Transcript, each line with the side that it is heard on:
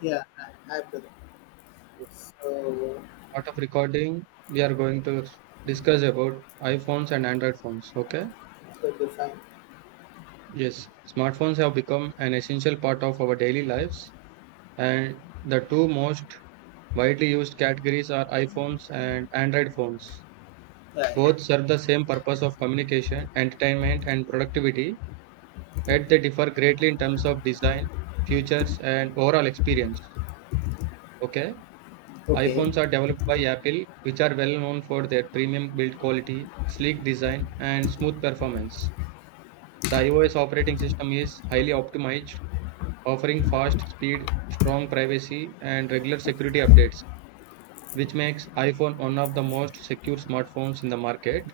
left: Yeah, I put it.
right: Part
left: So
right: of recording, we are going to discuss about iPhones and Android phones. Okay.
left: it will be fine.
right: Yes. Smartphones have become an essential part of our daily lives, and the two most widely used categories are iPhones and Android phones.
left: Right.
right: Both serve the same purpose of communication, entertainment, and productivity, yet they differ greatly in terms of design, features, and overall experience. Okay.
left: Okay.
right: iPhones are developed by Apple, which are well known for their premium build quality, sleek design, and smooth performance. The iOS operating system is highly optimized, offering fast speed, strong privacy, and regular security updates, which makes iPhone one of the most secure smartphones in the market.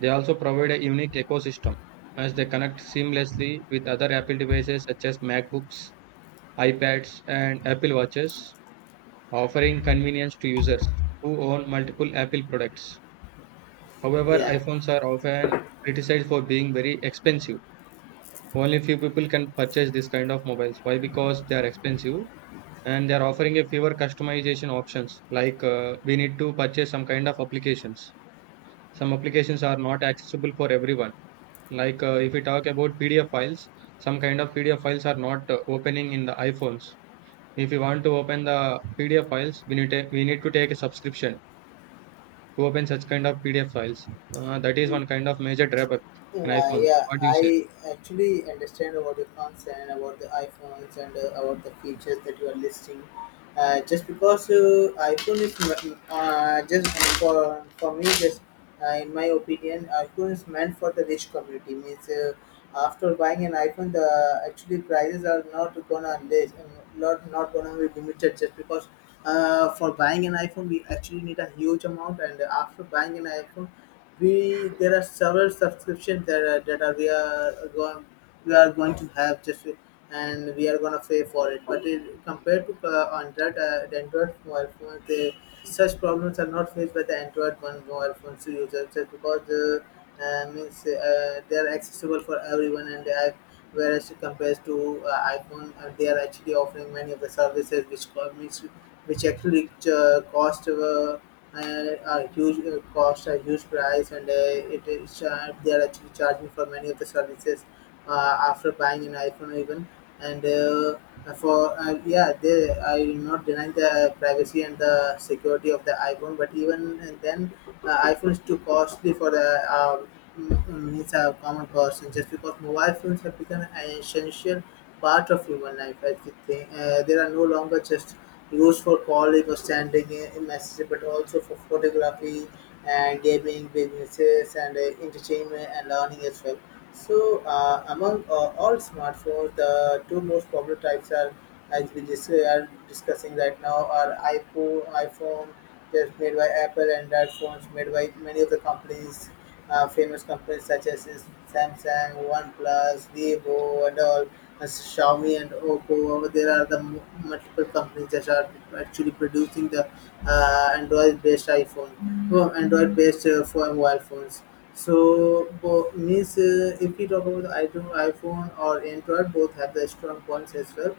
right: They also provide a unique ecosystem as they connect seamlessly with other Apple devices such as MacBooks, iPads, and Apple Watches, offering convenience to users who own multiple Apple products. However,
left: Yeah.
right: iPhones are often criticized for being very expensive. Only few people can purchase this kind of mobiles. Why? Because they are expensive and they are offering a fewer customization options. Like we need to purchase some kind of applications. Some applications are not accessible for everyone. Like if we talk about PDF files, some kind of PDF files are not opening in the iPhones. If you want to open the PDF files, we need to take a subscription to open such kind of PDF files. That is one kind of major drawback in
left: Yeah,
right: iPhones.
left: yeah,
right: What do you say?
left: I actually understand about your concern about the iPhones and about the features that you are listing. Just because iPhone just for me, just in my opinion, iPhone is meant for the rich community. Means after buying an iPhone, the actually prices are not gonna list, not gonna be limited just because. For buying an iPhone, we actually need a huge amount, and after buying an iPhone, we there are several subscriptions that are we are going to have just and we are gonna pay for it. But it, compared to Android, the Android mobile phone, they, such problems are not faced by the Android one mobile phone users just because the means they are accessible for everyone and they have, whereas compared to iPhone, they are actually offering many of the services which actually cost. A huge cost, a huge price, and it is they are actually charging for many of the services after buying an iPhone even. And for yeah, they I will not deny the privacy and the security of the iPhone, but even then, iPhone is too costly for the. Means a common person just because mobile phones have become an essential part of human life. I think there are no longer just used for calling or sending a messages, but also for photography and gaming businesses and entertainment and learning as well. So, among all smartphones, the two most popular types are, are discussing right now, are iPhone that's made by Apple, and Android phones made by many of the companies, famous companies such as Samsung, OnePlus, Vivo, and all as Xiaomi and Oppo, there are the multiple companies that are actually producing the Android-based iPhone, well, Android-based for mobile phones. So means if we talk about the iPhone or Android, both have the strong points as well.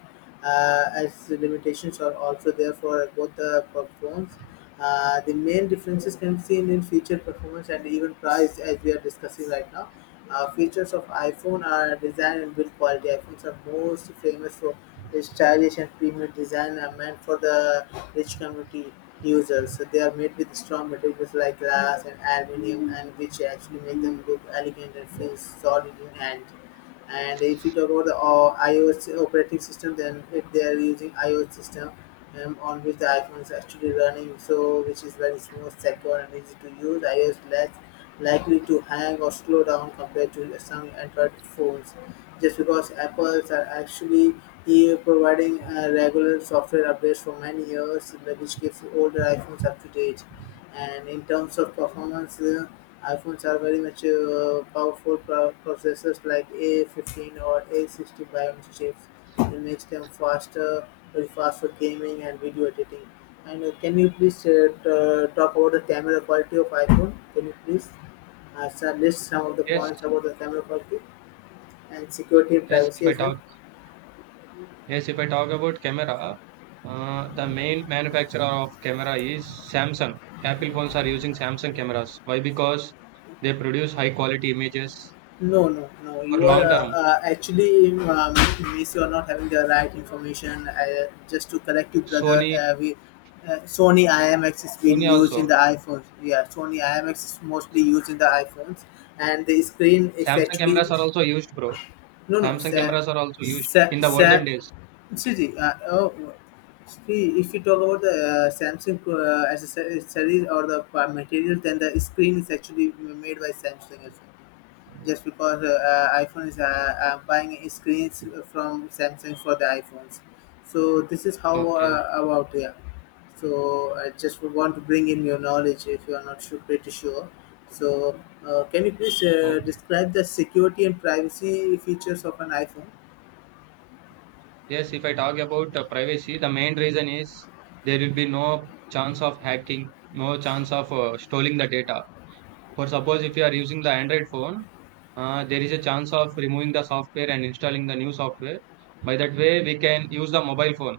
left: As the limitations are also there for both the phones. The main differences can be seen in feature performance and even price, as we are discussing right now. Features of iPhone are design and build quality. iPhones are most famous for their stylish and premium design are meant for the rich community users. So they are made with strong materials like glass and aluminium, and which actually make them look elegant and feel solid in hand. And if you talk about the iOS operating system, then if they are using iOS system on which the iPhone is actually running, so which is very smooth, secure, and easy to use. iOS lets likely to hang or slow down compared to some Android phones, just because Apple's are actually providing regular software updates for many years, which keeps older iPhones up to date. And in terms of performance, iPhones are very much powerful processors like A15 or A60 Bionic chips. It makes them faster, very fast for gaming and video editing. And can you please talk about the camera quality of iPhone? Can you please? Shall list some of the
right: Yes,
left: points about the camera quality and security and
right: yes.
left: privacy as well?
right: If I talk about camera, the main manufacturer of camera is Samsung. Apple phones are using Samsung cameras. Why? Because they produce high quality images
left: No, no, no.
right: for
left: You are
right: long term.
left: actually, miss, you are not having the right information. Just to correct you, brother,
right: Sony,
left: we Sony IMX is being
right: Sony
left: used in
right: also.
left: the iPhones. Yeah, Sony IMX is mostly used in the iPhones, and the screen is
right: Samsung
left: actually
right: cameras are also used, bro.
left: no, no.
right: Samsung cameras are also used
left: Sa-
right: in the olden
left: sa-
right: days.
left: See, the, oh, see, if you talk about the Samsung accessories or the materials, then the screen is actually made by Samsung as well. Just because iPhone is buying screens from Samsung for the iPhones, so this is how
right: Okay.
left: about yeah. So I just want to bring in your knowledge if you are not sure, pretty sure. So can you please
right: Okay.
left: describe the security and privacy features of an iPhone?
right: Yes, if I talk about privacy, the main reason is there will be no chance of hacking, no chance of stealing the data. For suppose if you are using the Android phone, there is a chance of removing the software and installing the new software. By that way, we can use the mobile phone.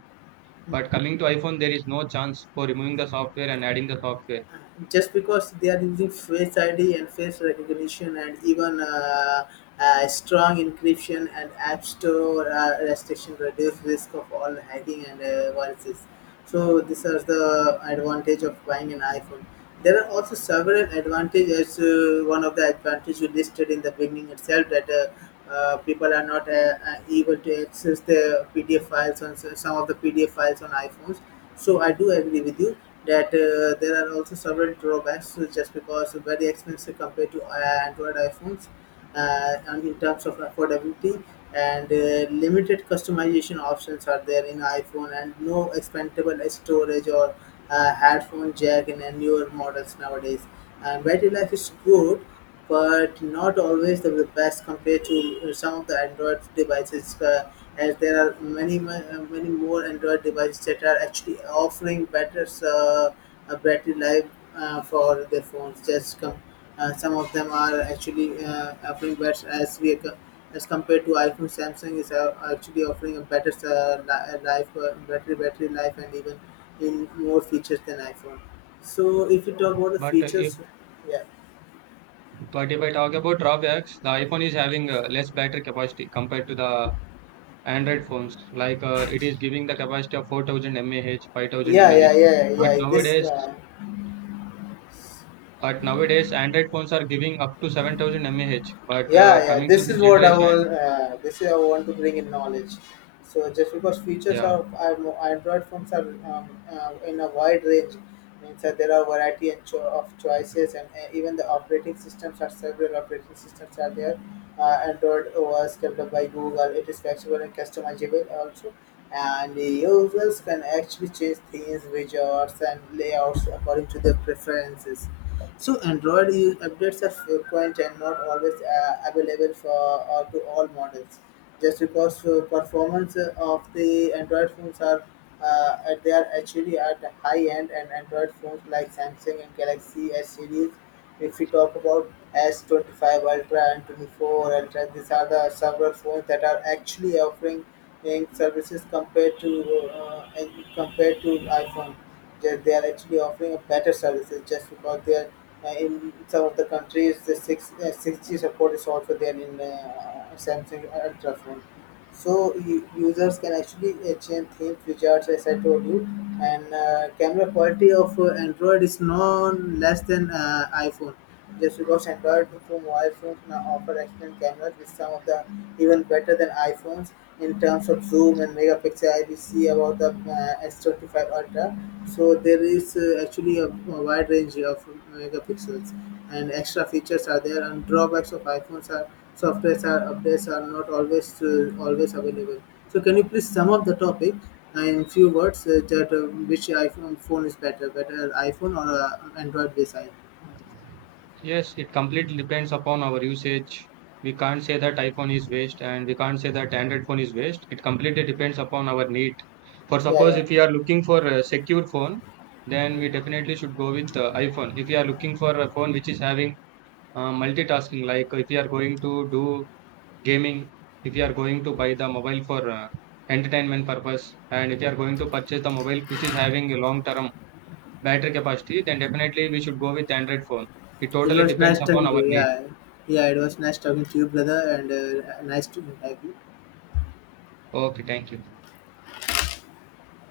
right: But coming to iPhone, there is no chance for removing the software and adding the software.
left: Just because they are using face ID and face recognition and even strong encryption and app store restriction reduce risk of all hacking and viruses. So these are the advantage of buying an iPhone. There are also several advantages. One of the advantages you listed in the beginning itself that people are not able to access the PDF files on some of the PDF files on iPhones. So I do agree with you that there are also several drawbacks just because very expensive compared to Android iPhones and in terms of affordability and limited customization options are there in iPhone and no expandable storage or headphone jack in newer models nowadays. And battery life is good, but not always the best compared to some of the Android devices. As there are many more Android devices that are actually offering better battery life for their phones. Just come, some of them are actually offering better as compared to iPhone. Samsung is actually offering a better life, battery life, and even in more features than iPhone. So if you talk about the
right: But uh, if
left: features, yeah,
right: but if I talk about drawbacks, the iPhone is having less battery capacity compared to the Android phones. Like it is giving the capacity of 4,000 mAh, 5,000
left: yeah,
right: mAh.
left: yeah, yeah,
right: But
left: yeah. This.
right: nowadays, but nowadays Android phones are giving up to 7,000 mAh. But
left: Yeah, yeah,
right: coming to the generation,
left: this is I want to bring in knowledge so just because features
right: yeah,
left: of I Android phones are in a wide range means that there are variety and of choices and even the operating systems are several operating systems are there. Android was developed by Google. It is flexible and customizable also, and the users can actually change themes widgets and layouts according to their preferences. So Android updates are frequent and not always available for to all models. Just because performance of the Android phones are they are actually at the high end, and Android phones like Samsung and Galaxy S series, if we talk about S25 Ultra and 24 Ultra, these are the several phones that are actually offering in services compared to and compared to iPhone. They are actually offering a better services just because they are in some of the countries the six 6G support is also there in Samsung Ultra phone. So users can actually change themes, which are as I told you, and camera quality of Android is no less than iPhone just because Android phone mobile phones now offer excellent cameras with some of the even better than iPhones in terms of zoom and megapixel I we see about the S25 ultra, so there is actually a wide range of megapixels and extra features are there and drawbacks of iPhones are softwares are updates are not always always available. So can you please sum up the topic in few words that which iPhone phone is better, better iPhone or Android based iPhone?
right: yes, it completely depends upon our usage. We can't say that iPhone is waste, and we can't say that Android phone is waste. It completely depends upon our need. For
left: Yeah,
right: suppose
left: yeah.
right: if we are looking for a secure phone, then we definitely should go with iPhone. If we are looking for a phone which is having multitasking, like if we are going to do gaming, if you are going to buy the mobile for entertainment purpose, and if you are going to purchase the mobile which is having a long term battery capacity, then definitely we should go with Android phone. It
left: It
right: totally
left: was nice
right: depends upon
left: talking to
right: our
left: you.
right: need.
left: Yeah, yeah, it was nice talking to you, brother, and nice to have you.
right: Okay, thank you.